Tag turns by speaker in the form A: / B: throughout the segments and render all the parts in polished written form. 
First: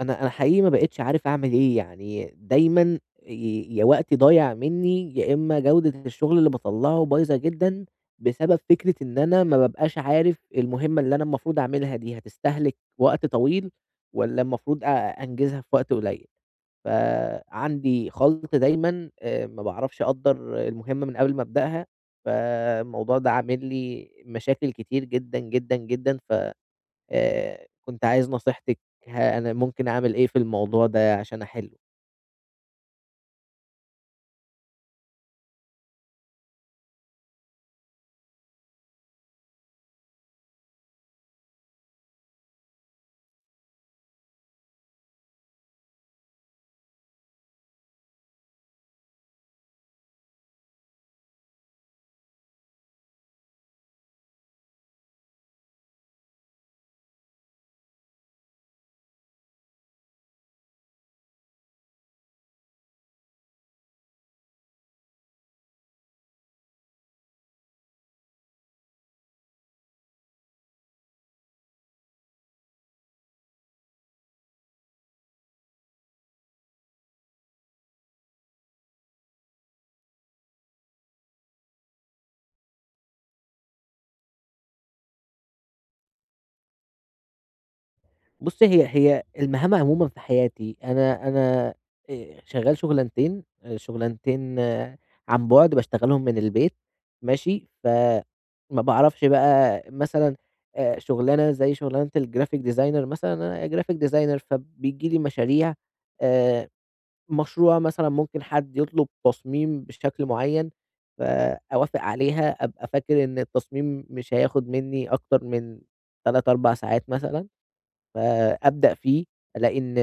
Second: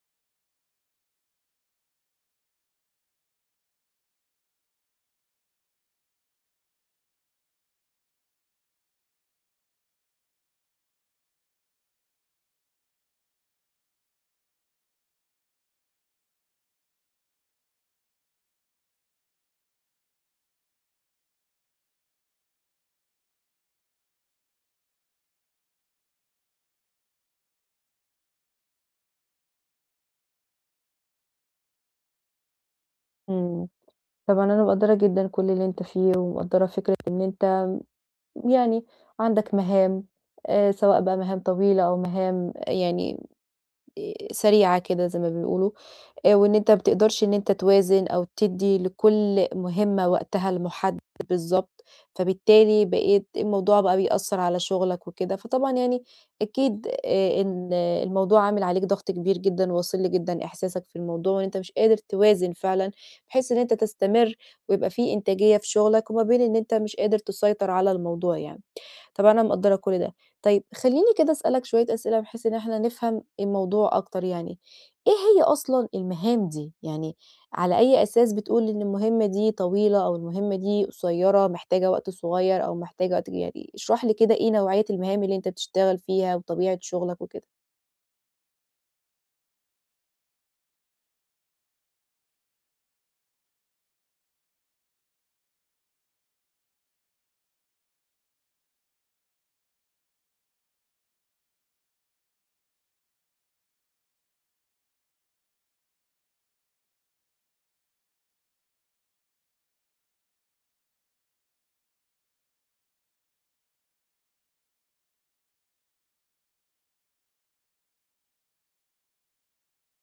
A: أنا حقيقي ما بقيتش عارف أعمل إيه، يعني دايمًا يا وقتي ضايع منّي، يا إمّا جودة الشغل اللي باطلّعه بايظة جدًا، بسبب فكرة إن أنا ما بابقاش عارف المهمة اللي أنا المفروض أعملها دي هتستهلك وقت طويل والّا المفروض أنجزها في وقت قليل، فعندي خلْط دايمًا، ما باعرفش أقدّر المهمة من قبل ما أبدأها، فالموضوع ده عامل لي مشاكل كتير جدًا، جدًا، جدًا، ف كنت عايز نصيحتِك، أنا ممكن أعمل إيه في الموضوع ده عشان أحلّه؟
B: إمم. طبعًا أنا مقدّرة جدًا كل اللي أنت فيه، ومقدّرة فكرة إن أنت يعني عندك مهام، سواء بقى مهام طويلة أو مهام يعني سريعة كده زي ما بيقولوا، وإن أنت ما بتقدرش إن أنت توازن أو تدّي لكل مهمة وقتها المُحدد بالضبط، فبالتالي بقيت الموضوع بقى بيأثّر على شُغلك وكده، فطبعًا يعني أكيد إن الموضوع عامل عليك ضغط كبير جدًا، واصل لي جدًا إحساسك في الموضوع وإن أنت مش قادر توازن فعلًا، بحيث إن أنت تستمر ويبقى في إنتاجية في شُغلك وما بين إن أنت مش قادر تسيطر على الموضوع يعني. طبعًا أنا مقدّرة كل ده. طيب خلّيني كده أسألك شوية أسئلة بحيث إن إحنا نفهم الموضوع أكتر يعني، إيه هي أصلًا المهام دي؟ يعني على أي أساس بتقول إن المهمة دي طويلة أو المهمة دي قصيّرة، محتاجة وقت صغيّر أو محتاجة وقت كبير؟ يعني اشرح لي كده إيه نوعية المهام اللي أنت بتشتغل فيها وطبيعة شغلك وكده.
A: بُصّي، هي المهام عمومًا في حياتي أنا شغّال شُغلانتين، شُغلانتين، عن بُعد باشتغلهم من البيت. ماشي، فما باعرفش بقى مثلًا شُغلانة زي شُغلانة الgraphic designer مثلًا. أنا graphic designer فبييجي لي مشاريع. آآ مشروع مثلًا ممكن حد يطلب تصميم بشكل معيّن، فأوافق عليها، أبقى فاكر إن التصميم مش هياخد منّي أكتر من 3، 4 ساعات مثلًا. فأبدأ فيه، ألاقي إن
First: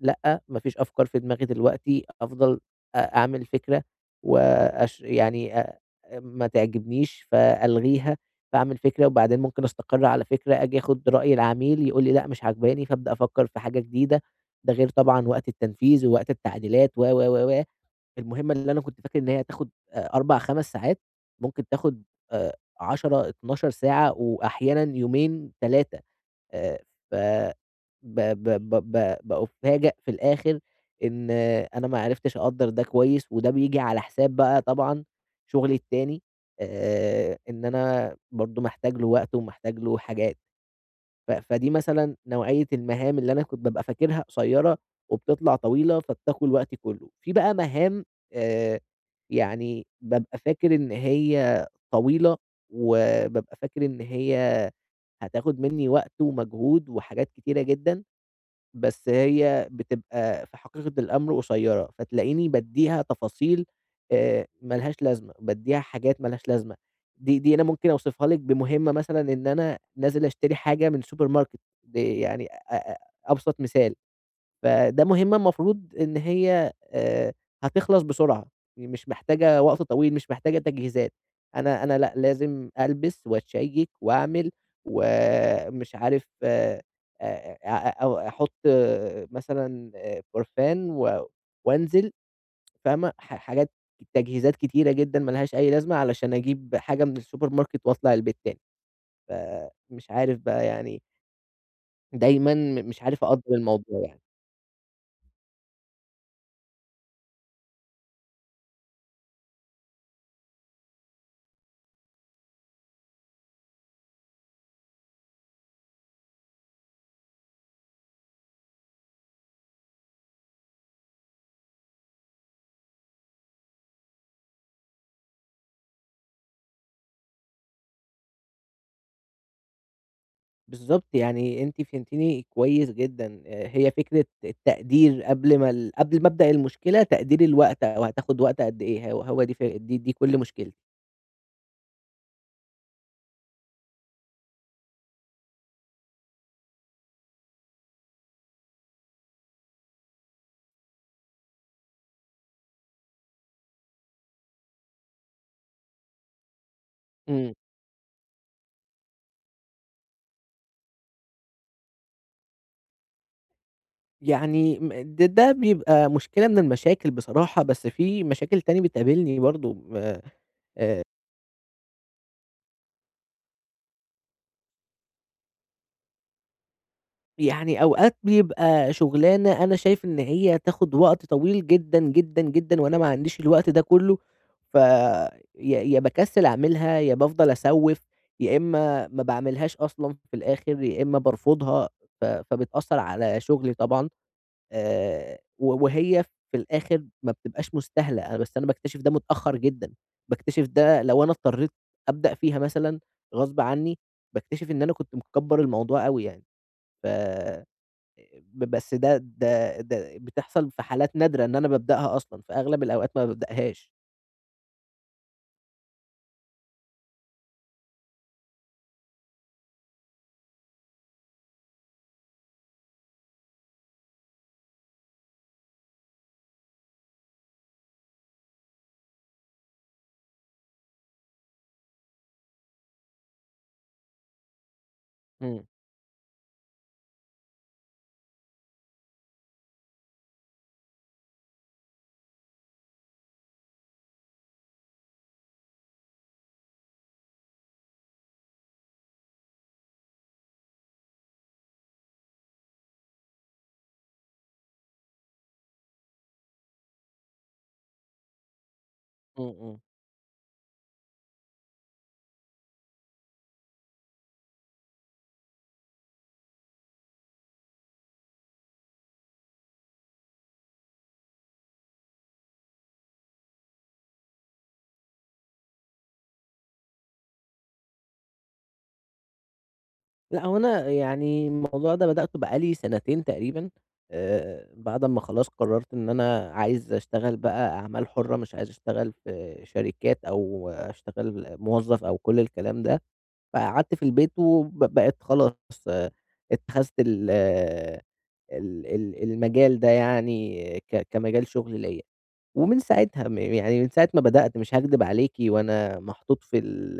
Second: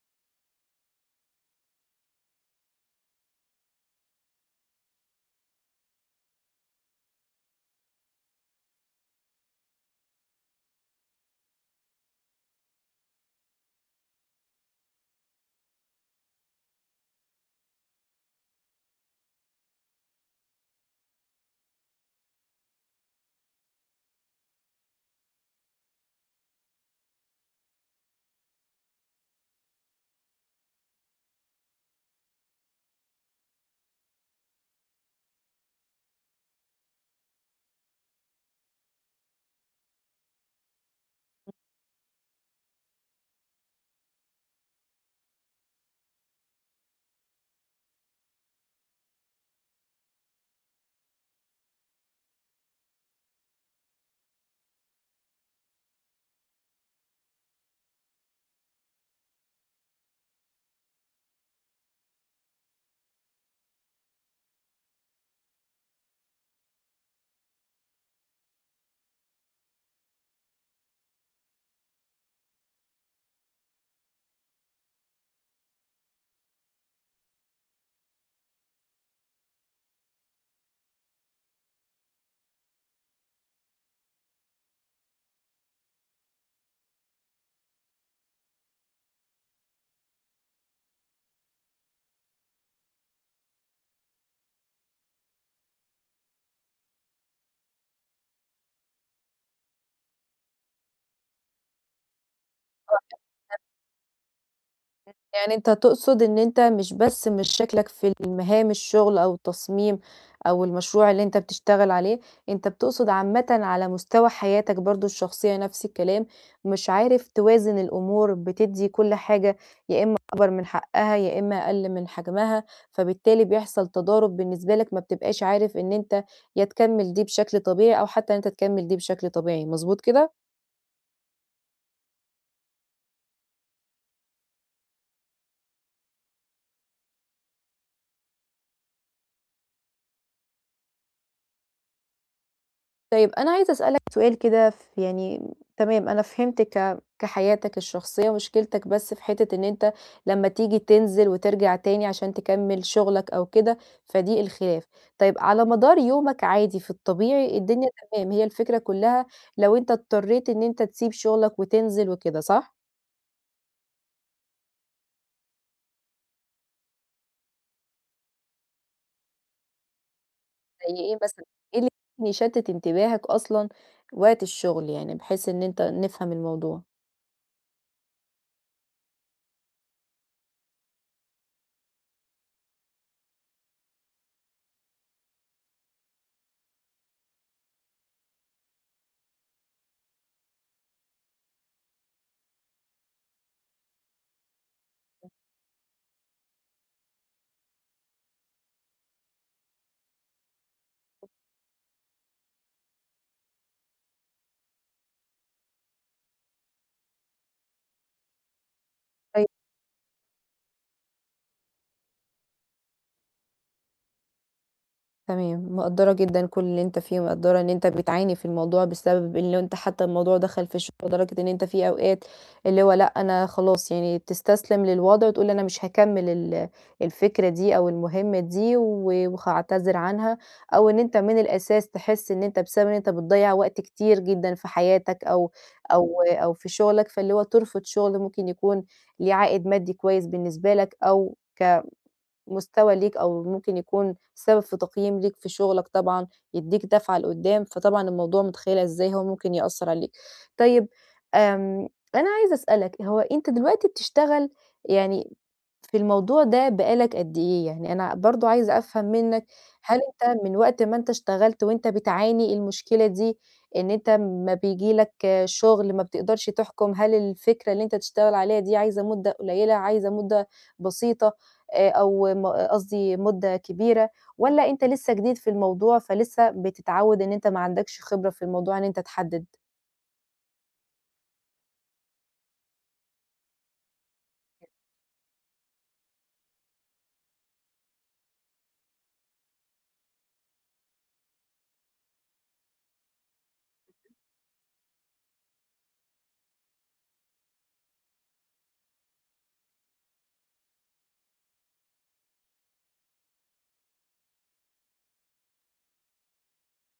A: لأ، ما فيش أفكار في دماغي دلوقتي، أفضل أعمل فكرة يعني ما تعجبنيش فألغيها، فأعمل فكرة وبعدين ممكن أستقر على فكرة، آجي آخد رأي العميل يقول لي لأ مش عاجباني، فأبدأ أفكر في حاجة جديدة، ده غير طبعًا وقت التنفيذ ووقت التعديلات و. المهمة اللي أنا كنت فاكر إن هي هتاخد 4، 5 ساعات، ممكن تاخد آآ 10، 12 ساعة وأحيانًا يومين، 3. آآ ف ب ب ب ب بأُفاجأ في الآخر إن أنا ما عرفتش أقدّر ده كويس، وده بييجي على حساب بقى طبعًا شغلي التاني، إن أنا برضه محتاج له وقت ومحتاج له حاجات، فدي مثلًا نوعية المهام اللي أنا كنت بابقى فاكرها قصيّرة وبتطلع طويلة، فبتاكل وقتي كُلّه. في بقى مهام، آآ يعني بابقى فاكر إن هي طويلة، وبابقى فاكر إن هي هتاخد منّي وقت ومجهود وحاجات كتيرة جدًا، بس هي بتبقى في حقيقة الأمر قصيّرة، فتلاقيني بادّيها تفاصيل ما لهاش لازمة، بادّيها حاجات ما لهاش لازمة. دي أنا ممكن أوصفها لِك بمهمة مثلًا إن أنا نازل أشتري حاجة من سوبر ماركت، يعني أ أ أبسط مثال. فده مهمة المفروض إن هي هتخلص بسرعة، مش محتاجة وقت طويل، مش محتاجة تجهيزات. أنا لأ، لازم ألبس وأتشيك وأعمل، ومش عارف أ أ أحط مثلًا برفان وأنزل. فاهمة؟ حاجات، تجهيزات كتيرة جدًا ما لهاش أي لازمة علشان أجيب حاجة من السوبر ماركت وأطلع البيت تاني، فمش عارف بقى يعني دايمًا مش عارف أقدّر الموضوع يعني.
B: يعني أنت تقصد إن أنت مش بس مش شكلك في المهام الشغل أو التصميم أو المشروع اللي أنت بتشتغل عليه، أنت بتقصد عامةً على مستوى حياتك برضه الشخصية نفس الكلام، مش عارف توازن الأمور، بتدّي كل حاجة يا إما أكبر من حقها، يا إما أقل من حجمها، فبالتالي بيحصل تضارب بالنسبة لك ما بتبقاش عارف إن أنت يا تكمّل دي بشكل طبيعي أو حتى إن أنت تكمّل دي بشكل طبيعي، مضبوط كده؟
A: بالضبط، يعني أنتِ فهمتيني كويس جدًا، هي فكرة التقدير قبل ما أبدأ المشكلة، تقدير الوقت أو هتاخد وقت قد إيه، هو دي ف دي كل مشكلتي.
B: طيب أنا عايزة أسألك سؤال كده ف يعني تمام أنا فهمت كحياتك الشخصية مشكلتك بس في حتة إن أنت لمّا تيجي تنزل وترجع تاني عشان تكمّل شغلك أو كده، فدي الخلاف. طيب على مدار يومك عادي في
A: إمم،
B: الطبيعي الدنيا تمام، هي الفكرة كلّها لو أنت اضطريت إن أنت تسيب شغلك وتنزل وكده صح؟
A: يعني م د ده بيبقى مشكلة من المشاكل بصراحة، بس في مشاكل تاني بتقابلني برضه، م
B: زي
A: آآ
B: إيه مثلًا؟ إيه اللي ممكن يشتت انتباهك أصلًا وقت الشغل يعني بحيث إن أنت نفهم الموضوع؟
A: يعني أوقات بيبقى شُغلانة أنا شايف إن هي تاخُد وقت طويل جدًا، جدًا، جدًا، وأنا ما عنديش الوقت ده كُلّه، ف يا يا باكسِّل أعملها، يا بافضل أسوِّف، يا إمّا ما باعملهاش أصلًا في الآخِر، يا إمّا بارفضها، فبتأثّر على شُغلي طبعًا، و وهي في الآخِر ما بتبقاش مستاهلة، أنا بس أنا باكتشف ده متأخّر جدًا، باكتشف ده لو أنا اضطريت أبدأ فيها مثلًا غصب عنّي، باكتشف إن أنا كنت مكبّر الموضوع أوي يعني، ف ب بس ده بتحصل في حالات نادرة إن أنا بابدأها أصلًا، في أغلب الأوقات ما بابدأهاش.
B: تمام، مقدّرة جدًا كل اللي أنت فيه، ومقدّرة إن أنت بتعاني في الموضوع بسبب إن أنت حتى الموضوع دخل في الشغل لدرجة إن أنت في أوقات اللي هو لأ، أنا خلاص يعني بتستسلم للوضع وتقول أنا مش هاكمّل الفكرة دي أو المهمة دي وهاعتذر عنها، أو إن أنت من الأساس تحس إن أنت بسبب إن أنت بتضيّع وقت كتير جدًا في حياتك أو
A: إمم،
B: أو في شغلك، فاللي هو ترفض شغل ممكن يكون ليه عائد مادي كويس بالنسبة لك أو ك مستوى ليك أو ممكن يكون سبب في تقييم ليك في شغلك طبعًا، يدّيك دفعة لقدّام، فطبعًا الموضوع متخيّلة إزاي هو ممكن يأثّر عليك. طيب آمم، أنا عايزة أسألك، هو أنت دلوقتي بتشتغل يعني في الموضوع ده بقى لك قد إيه؟ يعني أنا برضه عايزة أفهم منّك،
A: إمم، إمم.
B: هل أنت من وقت ما أنت اشتغلت وأنت بتعاني المشكلة دي، إن أنت أمّا بييجي لك شغل ما بتقدرش تحكم هل الفكرة اللي أنت تشتغل عليها دي عايزة مدة قليّلة، عايزة مدة بسيطة؟ أو م آه، قصدي مدة كبيرة، والّا أنت لسه جديد في الموضوع فلسه بتتعوّد إن أنت ما عندكش خبرة في الموضوع إن أنت تحدد؟
A: لأ، هو أنا يعني الموضوع ده بدأته بقى لي سنتين تقريبًا، بعد أمّا خلاص قررت إن أنا عايز أشتغل بقى أعمال حُرة، مش عايز أشتغل في شركات أو أشتغل موظف أو كل الكلام ده، فقعدت في البيت بقيت خلاص، آه، اتخذت ال ال المجال ده يعني كمجال شغل ليّا. ومن ساعتها يعني من ساعة ما بدأت مش هاكدب عليكِ وأنا محطوط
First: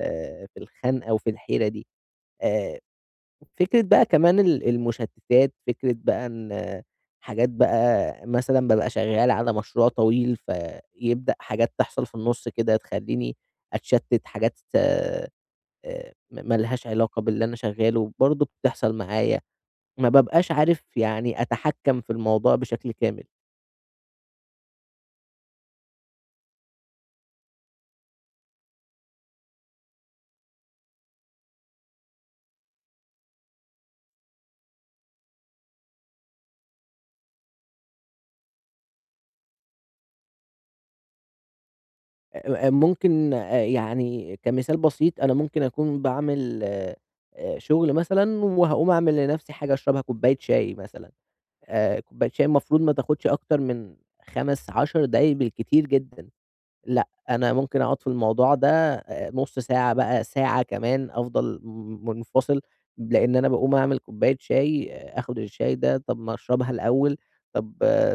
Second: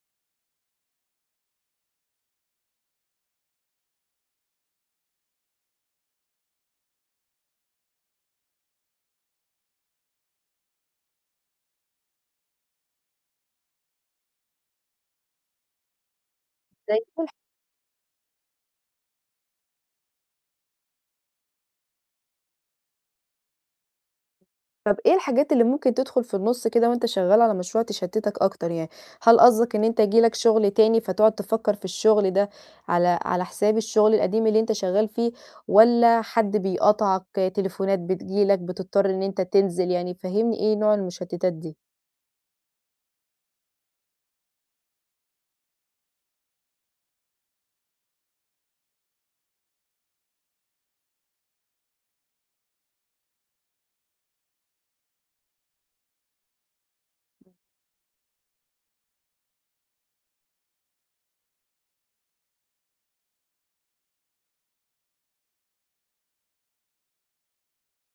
A: في الخنقة وفي الحيرة دي. آآ فكرة بقى كمان المشتتات، فكرة بقى إن حاجات بقى مثلًا بابقى شغّال على مشروع طويل، فيبدأ حاجات تحصل في النُص كده تخلّيني أتشتت، حاجات ما لهاش
B: زي
A: علاقة باللي أنا شغّاله برضه بتحصل معايا، ما بابقاش عارف يعني أتحكّم في الموضوع بشكل كامل.
B: طب إيه الحاجات اللي ممكن تدخل في النُص كده وأنت شغّال على مشروع تشتتك أكتر يعني؟ هل قصدك إن أنت ييجي لك شغل تاني فتقعد تفكّر في الشغل ده على حساب الشغل القديم اللي أنت شغّال فيه، والّا حد بيقاطعك، تليفونات بتيجي لك بتضطر إن أنت تنزل يعني فهّمني إيه نوع المشتتات دي؟
A: ممكن يعني كمثال بسيط، أنا ممكن أكون باعمل شغل مثلًا وهاقوم أعمل لنفسي حاجة أشربها كوباية شاي مثلًا، كوباية شاي المفروض ما تاخدش أكتر من 5، 10 دقايق بالكتير جدًا. لأ، أنا ممكن أقعد في الموضوع ده نُص ساعة بقى، ساعة كمان أفضل منفصل، لإن أنا باقوم أعمل كوباية شاي، آخد الشاي ده طَب ما أشربها الأول، طَب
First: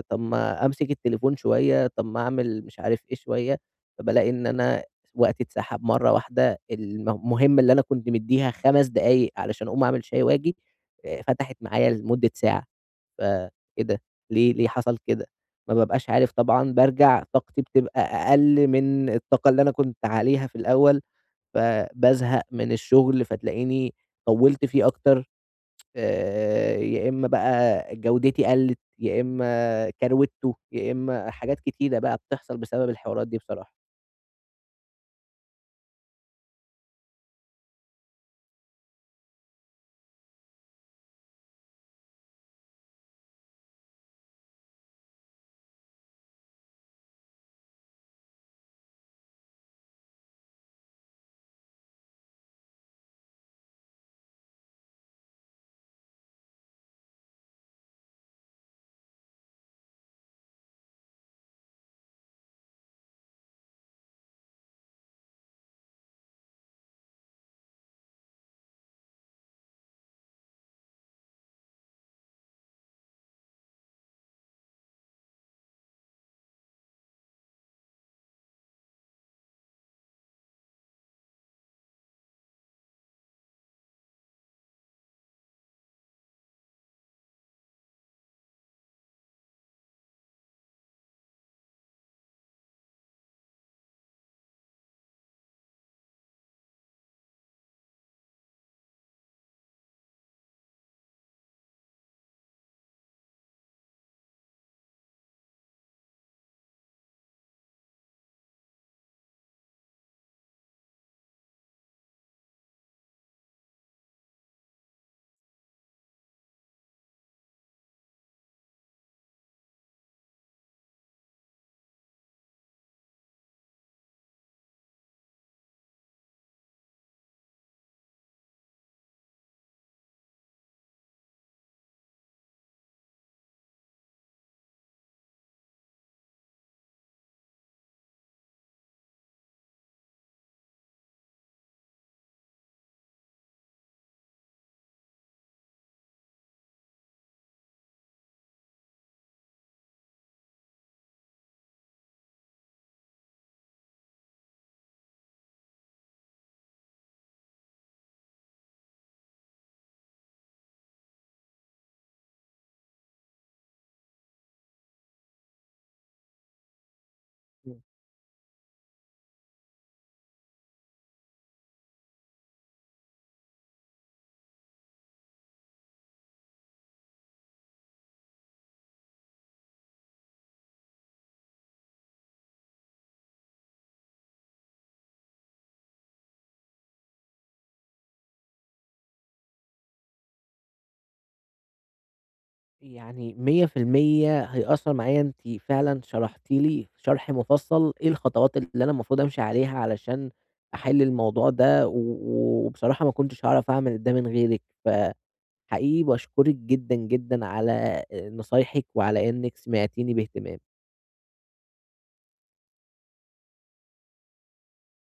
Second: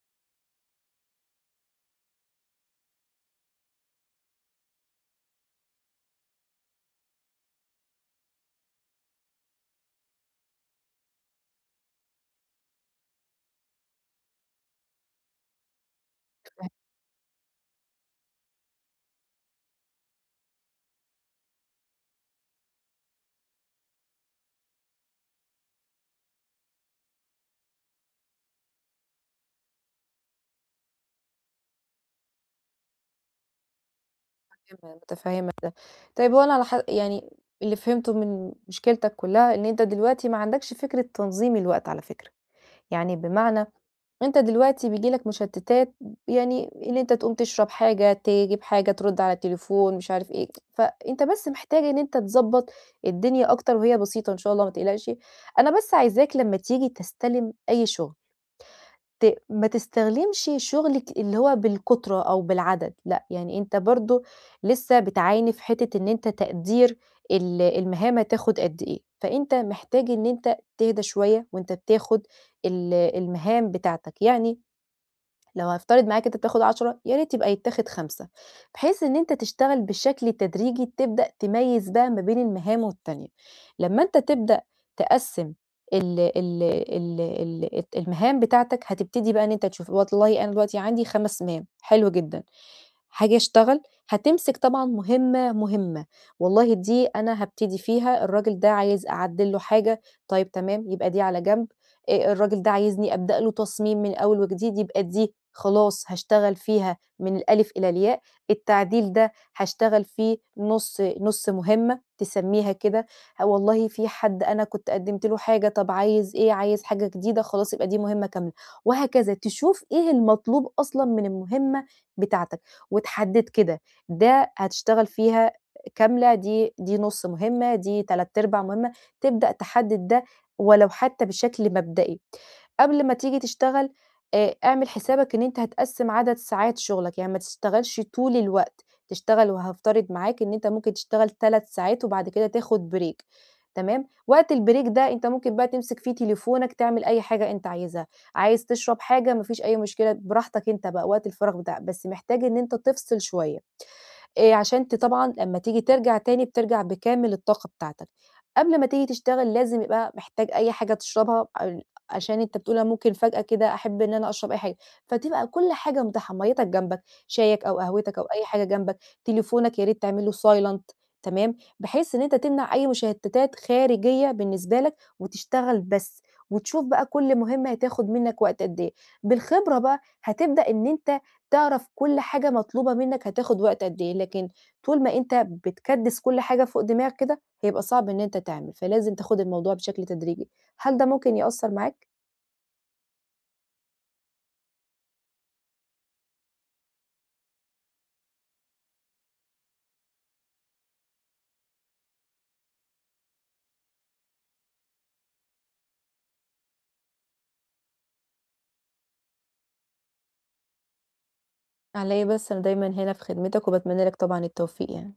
A: طَب ما أمسك التليفون شوية، طَب ما أعمل مش عارف إيه شوية، فبالاقي إن أنا وقتي اتسحب مرّة واحدة، المهمة اللي أنا كنت مدّيها 5 دقايق علشان أقوم أعمل شاي وآجي، فتحت معايا لمدة ساعة. فإيه ده! ليه حصل كده؟ ما بابقاش عارف
B: فاهماك.
A: طبعًا، بارجع طاقتي بتبقى أقل من الطاقة اللي أنا كنت عليها في الأول، فبازهق من الشغل، فتلاقيني طوّلت فيه أكتر، يا إمّا بقى جودتي قلّت، يا إمّا كروِتّه، يا إمّا حاجات كتيرة بقى بتحصل بسبب الحوارات دي بصراحة.
B: متفهمة، متفهمة. طيب هو أنا على ح يعني اللي فهمته من مشكلتك كلّها إن أنت دلوقتي ما عندكش فكرة تنظيم الوقت على فكرة، يعني بمعنى أنت دلوقتي بييجي لك مشتتات يعني إن أنت تقوم تشرب حاجة، تجيب حاجة، ترد على التليفون، مش عارف إيه، فأنت بس محتاج إن أنت تضبّط الدنيا أكتر وهي بسيطة إن شاء الله ما تقلقش، أنا بس عايزاك لمّا تيجي تستلم أي شغل ما تستغلمش شغلِك اللي هو بالكُترة أو بالعدد، لأ، يعني أنت برضه لسه بتعاني في حتّة إن أنت تقدير المهام هتاخد قد إيه، فأنت محتاج إن أنت تهدى شوية وأنت بتاخد المهام بتاعتك، يعني لو هافترض معاك أنت بتاخد 10 يا ريت يبقى يتاخد 5 بحيث إن أنت تشتغل بشكل تدريجي تبدأ تميّز بقى ما بين المهام والتانية، لمّا أنت تبدأ تقسّم ال ال ال ال الت المهام بتاعتك هتبتدي بقى إن أنت تشوف والله أنا دلوقتي عندي 5 مهام حلو جدًا، هاجي أشتغل هتمسك طبعًا مهمة، مهمة، والله دي أنا هابتدي فيها الراجل ده عايز أعدّل له حاجة، طيب تمام يبقى دي على جنب، الراجل ده عايزني أبدأ له تصميم من أول وجديد، يبقى دي خلاص هاشتغل فيها من الألِف إلى الياء، التعديل ده هاشتغل فيه نُص نُص مهمة تسمّيها كده، آه والله في حد أنا كنت قدّمت له حاجة، طَب عايز إيه، عايز حاجة جديدة، خلاص يبقى دي مهمة كاملة، وهكذا. تشوف إيه المطلوب أصلًا من المهمة بتاعتك، وتحدد كده، ده هتشتغل فيها كاملة، دي نُص مهمة، دي تلات أرباع مهمة، تبدأ تحدد ده ولو حتى بشكل مبدئي. قبل ما تيجي تشتغل اعمل حسابك إن أنت هتقسّم عدد ساعات شغلك، يعني ما تشتغلش طول الوقت، تشتغل وهافترض معاك إن أنت ممكن تشتغل 3 ساعات وبعد كده تاخد break، تمام؟ وقت الbreak ده أنت ممكن بقى تمسك فيه تليفونك، تعمل أي حاجة أنت عايزها، عايز تشرب حاجة ما فيش أي مشكلة براحتك أنت بقى وقت الفراغ بتاعك، بس محتاج إن أنت تفصل شوية. عشان أنت طبعًا لمّا تيجي ترجع تاني بترجع بكامل الطاقة بتاعتك. قبل ما تيجي تشتغل لازم يبقى محتاج أي حاجة تشربها عشان أنت بتقول أنا ممكن فجأة كده أحب إن أنا أشرب أي حاجة، فتبقى كل حاجة متاحة، مَيّتك جنبك، شايك أو قهوتك أو أي حاجة جنبك، تليفونك يا ريت تعمله silent، تمام، بحيث إن أنت تمنع أي مشتتات خارجية بالنسبة لك وتشتغل بس، وتشوف بقى كل مهمة هتاخد منك وقت قد إيه. بالخبرة بقى هتبدأ إن أنت تعرف كل حاجة مطلوبة منك هتاخد وقت قد إيه، لكن طول ما أنت بتكدِّس كل حاجة فوق دماغك كده، هيبقى صعب إن أنت تعمل، فلازم تاخد الموضوع بشكل تدريجي. هل ده ممكن يأثّر معاك؟
A: يعني 100% هيأثّر معايا، أنتِ فعلًا شرحتِ لي شرح مفصّل إيه الخطوات اللي أنا المفروض أمشي عليها علشان أحِل الموضوع ده، وبصراحة ما كنتش هاعرف أعمل ده من غيرِك، فحقيقي باشكرِك جدًا، جدًا على نصايحِك وعلى إنِّك سمعتيني باهتمام.
B: على إيه بس، أنا دايمًا هنا في خدمتك وباتمنى لك طبعًا التوفيق يعني.